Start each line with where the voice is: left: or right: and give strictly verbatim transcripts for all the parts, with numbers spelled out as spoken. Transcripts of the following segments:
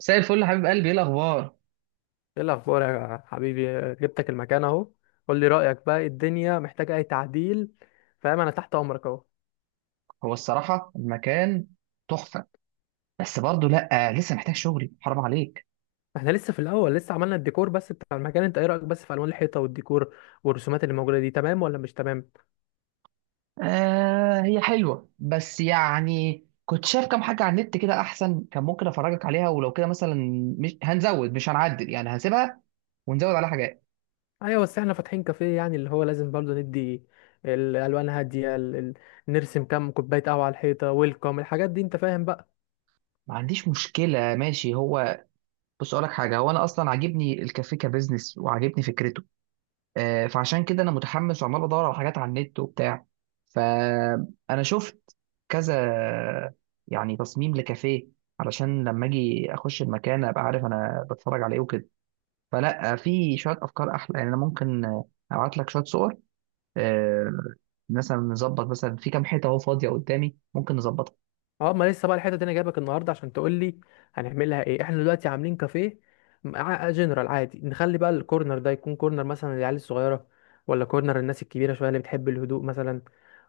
right: مساء الفل يا حبيب قلبي، ايه الاخبار؟
left: ايه الاخبار يا حبيبي؟ جبتك المكان اهو. قول لي رايك بقى، إيه الدنيا محتاجه اي تعديل؟ فاهم، انا تحت امرك اهو.
right: هو الصراحه المكان تحفه. بس برضه لا، لسه محتاج شغلي، حرام عليك.
left: احنا لسه في الاول، لسه عملنا الديكور بس بتاع المكان. انت ايه رايك بس في الوان الحيطه والديكور والرسومات اللي موجوده دي، تمام ولا مش تمام؟
right: آه هي حلوه، بس يعني كنت شايف كام حاجه على النت كده احسن، كان ممكن افرجك عليها ولو كده مثلا. مش هنزود، مش هنعدل، يعني هسيبها ونزود عليها حاجات.
left: ايوه بس احنا فاتحين كافيه، يعني اللي هو لازم برضه ندي الالوان هاديه، ال- ال- نرسم كام كوبايه قهوه على الحيطه ويلكم الحاجات دي، انت فاهم بقى.
right: ما عنديش مشكله، ماشي. هو بص اقول لك حاجه، هو انا اصلا عاجبني الكافيه كبزنس وعاجبني فكرته. آه، فعشان كده انا متحمس وعمال بدور على حاجات على النت وبتاع. فانا شفت كذا يعني تصميم لكافيه، علشان لما اجي اخش المكان ابقى عارف انا بتفرج على ايه وكده. فلا، في شويه افكار احلى، يعني انا ممكن ابعت لك شويه صور. آه، مثلا نظبط، مثلا في كام حته اهو فاضيه قدامي ممكن نظبطها.
left: اه، ما لسه بقى الحته دي، انا جايبك النهارده عشان تقول لي هنعملها ايه. احنا دلوقتي عاملين كافيه مع- جنرال عادي. نخلي بقى الكورنر ده يكون كورنر مثلا للعيال الصغيره، ولا كورنر الناس الكبيره شويه اللي بتحب الهدوء مثلا،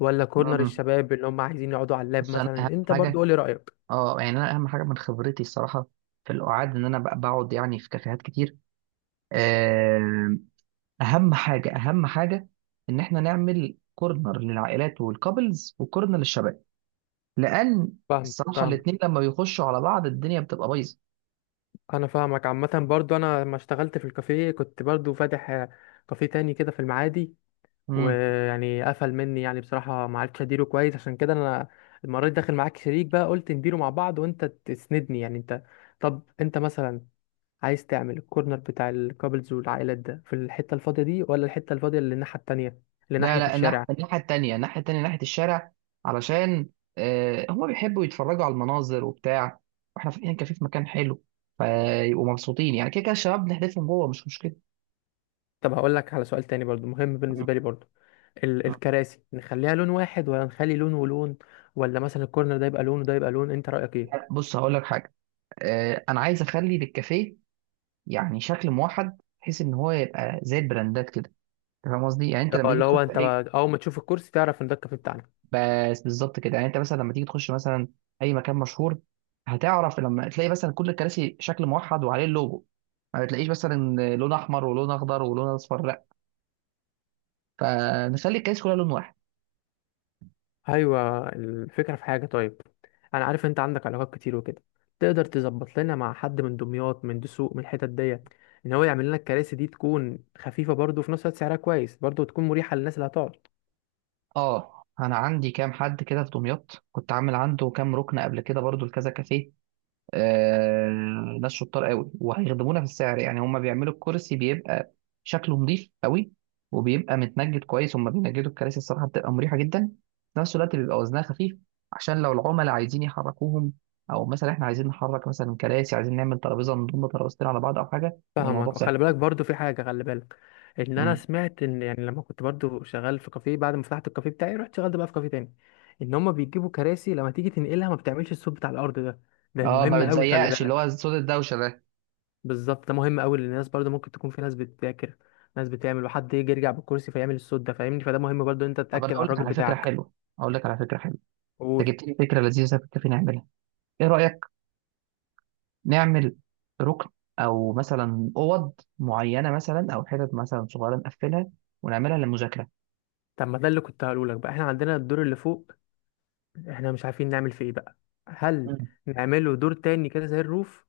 left: ولا كورنر
right: مم.
left: الشباب اللي هم عايزين يقعدوا على اللاب
right: بس انا
left: مثلا؟
right: اهم
left: انت برضو
right: حاجه،
left: قولي رايك.
right: اه يعني انا اهم حاجه من خبرتي الصراحه في القعاد، ان انا بق- بقعد يعني في كافيهات كتير. آه، اهم حاجه اهم حاجه ان احنا نعمل كورنر للعائلات والكابلز وكورنر للشباب، لان
left: فاهم
right: الصراحه
left: فاهم.
right: الاثنين لما بيخشوا على بعض الدنيا بتبقى بايظه.
left: انا فاهمك. عامه برضو انا لما اشتغلت في الكافيه كنت برضو فاتح آه، كافيه تاني كده في المعادي،
right: امم.
left: ويعني قفل مني، يعني بصراحة ما عرفتش اديره كويس. عشان كده انا المرة دي داخل معاك شريك بقى، قلت نديره مع بعض وانت تسندني يعني. انت طب انت مثلا عايز تعمل الكورنر بتاع الكابلز والعائلات ده في الحتة الفاضية دي، ولا الحتة الفاضية اللي الناحية التانية اللي
right: لا
left: ناحية
right: لا،
left: الشارع؟
right: الناح- الناحيه التانيه، الناحيه التانيه، ناحيه الشارع، علشان آه هم بيحبوا يتفرجوا على المناظر وبتاع، واحنا فاتحين كافيه في مكان حلو، فيبقوا مبسوطين. يعني كده كده الشباب بنحذفهم جوه، مش مشكله.
left: طب هقول لك على سؤال تاني برضو مهم
right: مم.
left: بالنسبة لي برضو، ال
right: مم.
left: الكراسي نخليها لون واحد، ولا نخلي لون ولون، ولا مثلا الكورنر ده يبقى لون وده يبقى لون؟ انت رأيك ايه؟
right: لا، بص هقول لك حاجه، آه انا عايز اخلي للكافيه يعني شكل موحد، بحيث ان هو يبقى زي البراندات كده. أنت فاهم قصدي؟ يعني انت لما
left: اه،
right: تيجي
left: اللي
right: تخش
left: هو انت
right: اي،
left: بقى- اول ما تشوف الكرسي تعرف ان ده الكافيه بتاعنا.
right: بس بالظبط كده. يعني انت مثلا لما تيجي تخش مثلا اي مكان مشهور، هتعرف لما تلاقي مثلا كل الكراسي شكل موحد وعليه اللوجو، ما بتلاقيش مثلا لون احمر ولون اخضر ولون اصفر، لا. فنخلي الكراسي كلها لون واحد.
left: ايوه، الفكره في حاجه. طيب، انا عارف انت عندك علاقات كتير وكده، تقدر تظبط لنا مع حد من دمياط، من دسوق، من الحتت ديت، ان هو يعمل لنا الكراسي دي تكون خفيفه برضو، وفي نفس الوقت سعرها كويس برضو، وتكون مريحه للناس اللي هتقعد.
right: اه، انا عندي كام حد كده في دمياط، كنت عامل عنده كام ركن قبل كده برضو لكذا كافيه. آه، ناس شطار قوي وهيخدمونا في السعر. يعني هما بيعملوا الكرسي، بيبقى شكله نظيف قوي، وبيبقى متنجد كويس. هما بينجدوا الكراسي الصراحه بتبقى مريحه جدا، في نفس الوقت بيبقى وزنها خفيف، عشان لو العملاء عايزين يحركوهم، او مثلا احنا عايزين نحرك مثلا كراسي، عايزين نعمل ترابيزه نضم ترابيزتين على بعض او حاجه، يبقى الموضوع
left: فاهمك،
right: سهل.
left: وخلي بالك برضو في حاجه، خلي بالك ان انا
right: مم.
left: سمعت ان يعني لما كنت برضو شغال في كافيه، بعد ما فتحت الكافيه بتاعي رحت شغلت بقى في كافيه تاني، ان هما بيجيبوا كراسي لما تيجي تنقلها ما بتعملش الصوت بتاع الارض ده. ده
right: اه، ما
left: مهم قوي، خلي
right: بتزيقش اللي هو
left: بالك.
right: صوت الدوشه ده.
left: بالظبط، ده مهم قوي، لان الناس برضه ممكن تكون في ناس بتذاكر، ناس بتعمل، وحد يجي يرجع بالكرسي فيعمل الصوت ده، فاهمني؟ فده مهم برضه إن انت
right: طب انا
left: تتاكد على
right: اقول لك
left: الراجل
right: على فكره
left: بتاعك.
right: حلوه، اقول لك على فكره حلوه. انت
left: قول.
right: جبت لي فكره لذيذه كنت نعملها. ايه رايك نعمل ركن، او مثلا اوض معينه، مثلا، او حتت مثلا صغيره نقفلها ونعملها للمذاكره؟
left: طب ما ده اللي كنت هقوله لك بقى، احنا عندنا الدور اللي فوق، احنا مش عارفين نعمل فيه ايه بقى. هل
right: مم.
left: نعمله دور تاني كده زي الروف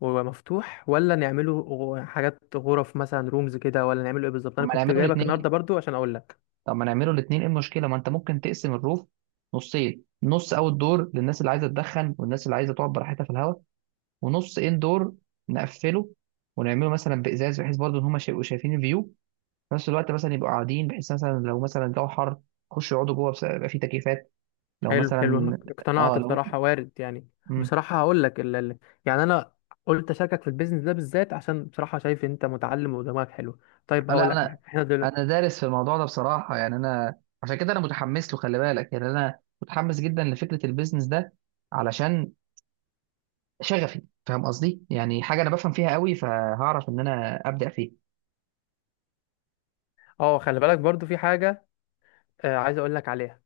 left: ويبقى مفتوح، ولا نعمله غ- حاجات غرف مثلا، رومز كده، ولا نعمله ايه بالظبط؟
right: طب
left: انا
right: ما
left: كنت
right: نعمله
left: جايبك النهارده
right: الاثنين،
left: برضو عشان اقول لك.
right: طب ما نعمله الاثنين، ايه المشكله؟ ما انت ممكن تقسم الروف نصين: نص اوت دور للناس اللي عايزه تدخن والناس اللي عايزه تقعد براحتها في الهواء، ونص ان دور نقفله ونعمله مثلا بازاز، بحيث برضه ان هم يبقوا شايفين الفيو، في نفس الوقت مثلا يبقوا قاعدين. بحيث مثلا لو مثلا الجو حر يخشوا يقعدوا جوه، بس- يبقى في تكييفات. لو
left: حلو حلو، انا
right: مثلا اه
left: اقتنعت
right: لو.
left: بصراحة، وارد يعني.
right: مم.
left: بصراحة هقول لك ال... ال- يعني انا قلت اشاركك في البيزنس ده بالذات عشان بصراحة شايف انت متعلم ودماغك حلو. طيب
right: آه، لا،
left: هقول لك على
right: انا
left: حاجة احنا دلوقتي.
right: انا دارس في الموضوع ده بصراحه. يعني انا عشان كده انا متحمس له، خلي بالك، يعني انا متحمس جدا لفكره البيزنس ده علشان شغفي. فاهم قصدي؟ يعني حاجه انا بفهم فيها قوي، فهعرف ان انا ابدا فيها.
left: اه، خلي بالك برضو في حاجة، آه عايز اقول لك عليها.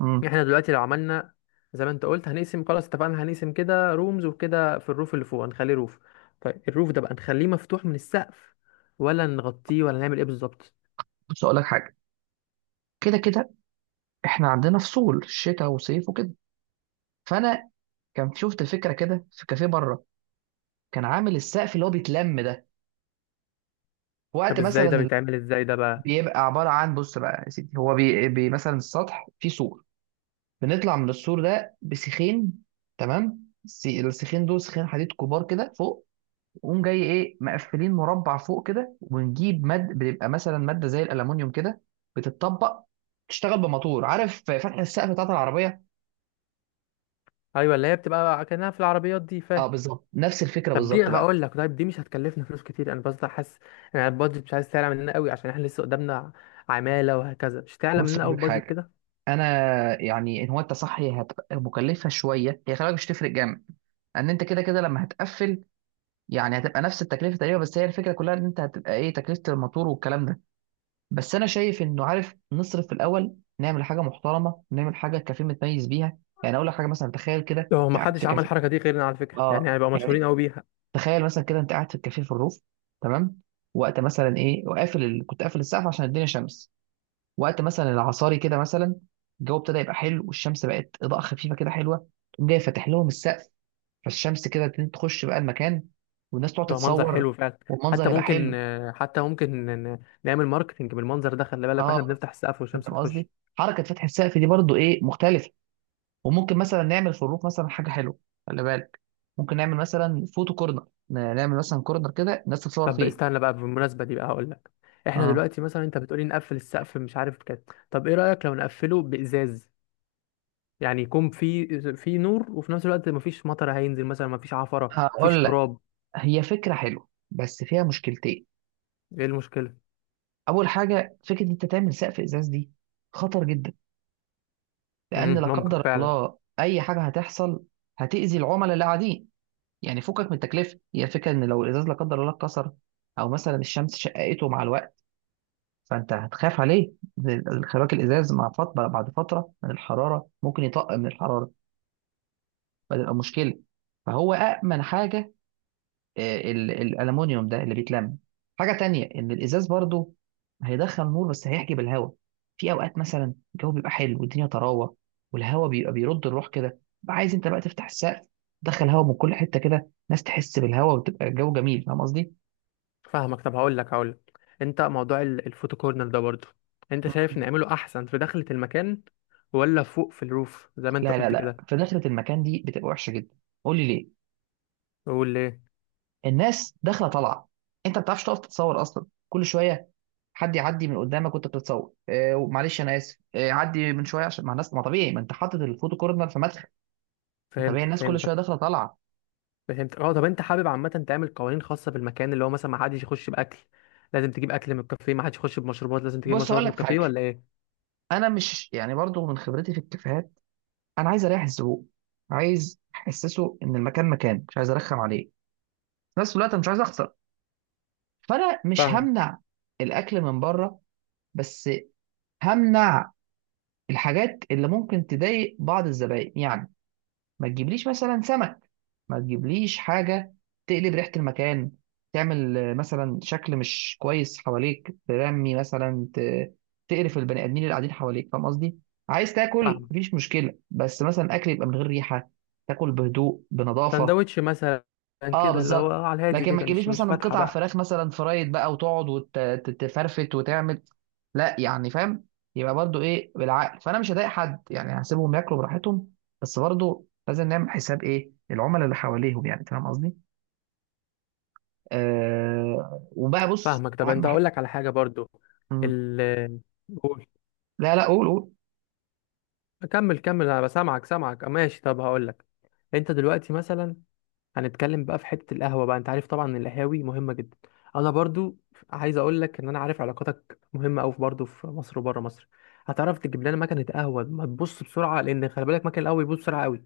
right: امم.
left: احنا دلوقتي لو عملنا زي ما انت قلت هنقسم. خلاص، اتفقنا هنقسم كده رومز وكده، في الروف اللي فوق هنخليه روف. طيب الروف ده بقى نخليه مفتوح من السقف، ولا نغطيه، ولا نعمل ايه بالظبط؟
right: بص اقول لك حاجه، كده كده احنا عندنا فصول شتاء وصيف وكده، فانا كان شفت فكره كده في كافيه بره، كان عامل السقف اللي هو بيتلم ده. وقت
left: طب ازاي ده
right: مثلا ال-
left: بيتعمل، ازاي ده بقى؟
right: بيبقى عباره عن، بص بقى يا سيدي، هو بي, بي مثلا السطح فيه سور، بنطلع من السور ده بسيخين. تمام، الس- السيخين دول سيخين حديد كبار كده فوق، ونقوم جاي ايه مقفلين مربع فوق كده، ونجيب ماد بتبقى مثلا ماده زي الالومنيوم كده بتتطبق، تشتغل بموتور، عارف فتح السقف بتاعت العربيه.
left: ايوه، اللي هي بتبقى كأنها في العربيات دي،
right: اه
left: فاهم.
right: بالظبط، نفس الفكره
left: طب دي
right: بالظبط بقى.
left: هقول لك، طيب دي مش هتكلفنا فلوس كتير؟ انا بس حاسس يعني البادجت مش عايز تعلى مننا قوي، عشان احنا لسه قدامنا عماله وهكذا، مش تعلى
right: بص
left: مننا
right: اقول
left: قوي
right: لك
left: البادجت
right: حاجه،
left: كده.
right: انا يعني ان هو انت صح، هي هتبقى مكلفه شويه، هي خلي بالك مش تفرق جامد، ان انت كده كده لما هتقفل يعني هتبقى نفس التكلفه تقريبا. بس هي الفكره كلها ان انت هتبقى ايه تكلفه الموتور والكلام ده. بس انا شايف انه عارف، نصرف في الاول نعمل حاجه محترمه، نعمل حاجه الكافيه متميز بيها. يعني اقول لك حاجه، مثلا تخيل كده انت
left: هو ما
right: قاعد في
left: حدش عمل
right: كافيه.
left: الحركه دي غيرنا على فكره، يعني
right: اه
left: هيبقى
right: يعني
left: مشهورين قوي بيها.
right: تخيل مثلا كده انت قاعد في الكافيه في الروف، تمام، وقت مثلا ايه وقافل ال... كنت قافل السقف عشان الدنيا شمس، وقت مثلا العصاري كده مثلا، الجو ابتدى يبقى حلو والشمس بقت اضاءه خفيفه كده حلوه. تقوم جاي فاتح لهم السقف، فالشمس كده تبتدي تخش بقى المكان، والناس تقعد
left: هيبقى منظر
right: تتصور،
left: حلو فعلا.
right: والمنظر
left: حتى
right: هيبقى
left: ممكن
right: حلو.
left: آه، حتى ممكن ن- نعمل ماركتنج بالمنظر ده، خلي بالك، واحنا
right: اه،
left: بنفتح السقف
right: أنت
left: والشمس
right: فاهم
left: هتخش.
right: قصدي؟ حركه فتح السقف دي برضو ايه مختلفه. وممكن مثلا نعمل في الروف مثلا حاجه حلوه، خلي بالك، ممكن نعمل مثلا فوتو كورنر، ن- نعمل مثلا كورنر كده الناس تتصور
left: طب
right: فيه.
left: استنى بقى، بالمناسبه دي بقى هقول لك، احنا
right: اه
left: دلوقتي مثلا انت بتقولي نقفل السقف مش عارف كده، طب ايه رايك لو نقفله بازاز؟ يعني يكون في في نور، وفي نفس الوقت مفيش مطر هينزل مثلا، مفيش عفرة، مفيش
right: هقول لك،
left: تراب.
right: هي فكره حلوه بس فيها مشكلتين.
left: ايه المشكلة؟
right: اول حاجه، فكره إن انت تعمل سقف ازاز دي خطر جدا، لان
left: مم،
right: لا
left: ممكن
right: قدر
left: فعلا.
right: الله اي حاجه هتحصل هتاذي العملاء اللي قاعدين. يعني فكك من التكلفه، هي الفكره ان لو الازاز لا قدر الله اتكسر، او مثلا الشمس شققته مع الوقت، فانت هتخاف عليه. خراك الازاز مع فتره بعد فتره من الحراره ممكن يطق من الحراره، فتبقى مشكله. فهو أأمن حاجه آه، ال- الألمونيوم ده اللي بيتلم. حاجه تانية، ان الازاز برضو هيدخل نور بس هيحجب الهواء. في اوقات مثلا الجو بيبقى حلو والدنيا طراوه، والهواء بيبقى بيرد الروح كده، بقى عايز انت بقى تفتح السقف تدخل هواء من كل حته كده، ناس تحس بالهواء وتبقى الجو جميل. فاهم قصدي؟
left: فاهمك. طب هقول لك هقول لك، انت موضوع ال- الفوتو كورنر ده برضه، انت شايف
right: مم.
left: نعمله احسن في داخلة المكان ولا فوق في الروف زي ما انت
right: لا لا
left: قلت
right: لا،
left: كده؟
right: في دخلة المكان دي بتبقى وحشه جدا. قول لي ليه؟
left: قول ليه.
right: الناس داخله طالعه، انت ما بتعرفش تقف تتصور اصلا، كل شويه حد يعدي من قدامك وانت بتتصور. آه معلش انا اسف، آه عدي من شويه. عشان مع الناس ما طبيعي، ما انت حاطط الفوتو كورنر في مدخل، ما طبيعي
left: فهمتك
right: الناس كل
left: فهمتك
right: شويه داخله طالعه.
left: فهمتك. اه طب انت حابب عامة تعمل قوانين خاصة بالمكان، اللي هو مثلا ما حدش يخش باكل، لازم تجيب اكل من الكافيه، ما حدش يخش بمشروبات لازم تجيب
right: بص هقول
left: مشروبات من
right: لك
left: الكافيه،
right: حاجه،
left: ولا ايه؟
right: انا مش يعني برضو من خبرتي في الكافيهات، انا عايز اريح الزبون، عايز احسسه ان المكان مكان، مش عايز ارخم عليه. في نفس الوقت أنا مش عايز اخسر، فانا مش
left: فاهم.
right: همنع الاكل من بره، بس همنع الحاجات اللي ممكن تضايق بعض الزبائن. يعني ما تجيبليش مثلا سمك، ما تجيبليش حاجة تقلب ريحة المكان، تعمل آه، مثلا شكل مش كويس حواليك، ترمي مثلا، ت- تقرف البني آدمين اللي قاعدين حواليك. فاهم قصدي؟ عايز تاكل
left: فاهم.
right: مفيش مشكلة، بس مثلا أكل يبقى من غير ريحة، تاكل بهدوء بنظافة.
left: سندوتش مثلا،
right: اه
left: كده اللي هو
right: بالظبط.
left: على الهادي
right: لكن ما
left: كده،
right: تجيبليش
left: مش مش
right: مثلا
left: فاتحه
right: قطع
left: بقى.
right: فراخ مثلا فرايد بقى، وتقعد وتفرفت وتعمل، لا يعني، فاهم؟ يبقى برضو ايه بالعقل. فانا مش هضايق حد يعني، هسيبهم ياكلوا براحتهم، بس برضو لازم نعمل حساب ايه العملاء اللي حواليهم. يعني فاهم قصدي؟ آه وبقى بص،
left: فاهمك. طب
right: اهم
left: انت
right: حاجه.
left: اقول لك على حاجه برضو
right: مم.
left: ال قول.
right: لا لا، قول قول.
left: كمل كمل انا بسامعك. سامعك ماشي. طب هقول لك، انت دلوقتي مثلا، هنتكلم بقى في حته القهوه بقى. انت عارف طبعا ان القهاوي مهمه جدا. انا برضو عايز اقول لك ان انا عارف علاقاتك مهمه قوي برضو في مصر وبره مصر. هتعرف تجيب لنا مكنه قهوه ما تبص بسرعه، لان خلي بالك مكنه القهوه بيبص بسرعه قوي.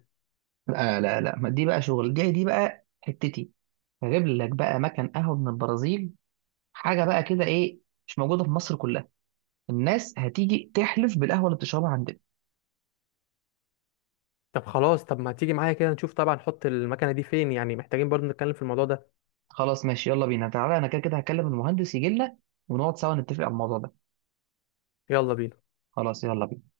right: لا لا لا، ما دي بقى شغل، دي دي بقى حتتي. هجيب لك بقى مكان قهوه من البرازيل، حاجه بقى كده، ايه، مش موجوده في مصر كلها. الناس هتيجي تحلف بالقهوه اللي بتشربها عندنا.
left: طب خلاص، طب ما تيجي معايا كده نشوف طبعا نحط المكنه دي فين، يعني محتاجين برضو نتكلم في الموضوع ده.
right: خلاص ماشي، يلا بينا تعالى، انا كده كده هكلم المهندس يجي لنا ونقعد سوا نتفق على الموضوع ده.
left: يلا بينا.
right: خلاص، يلا بينا.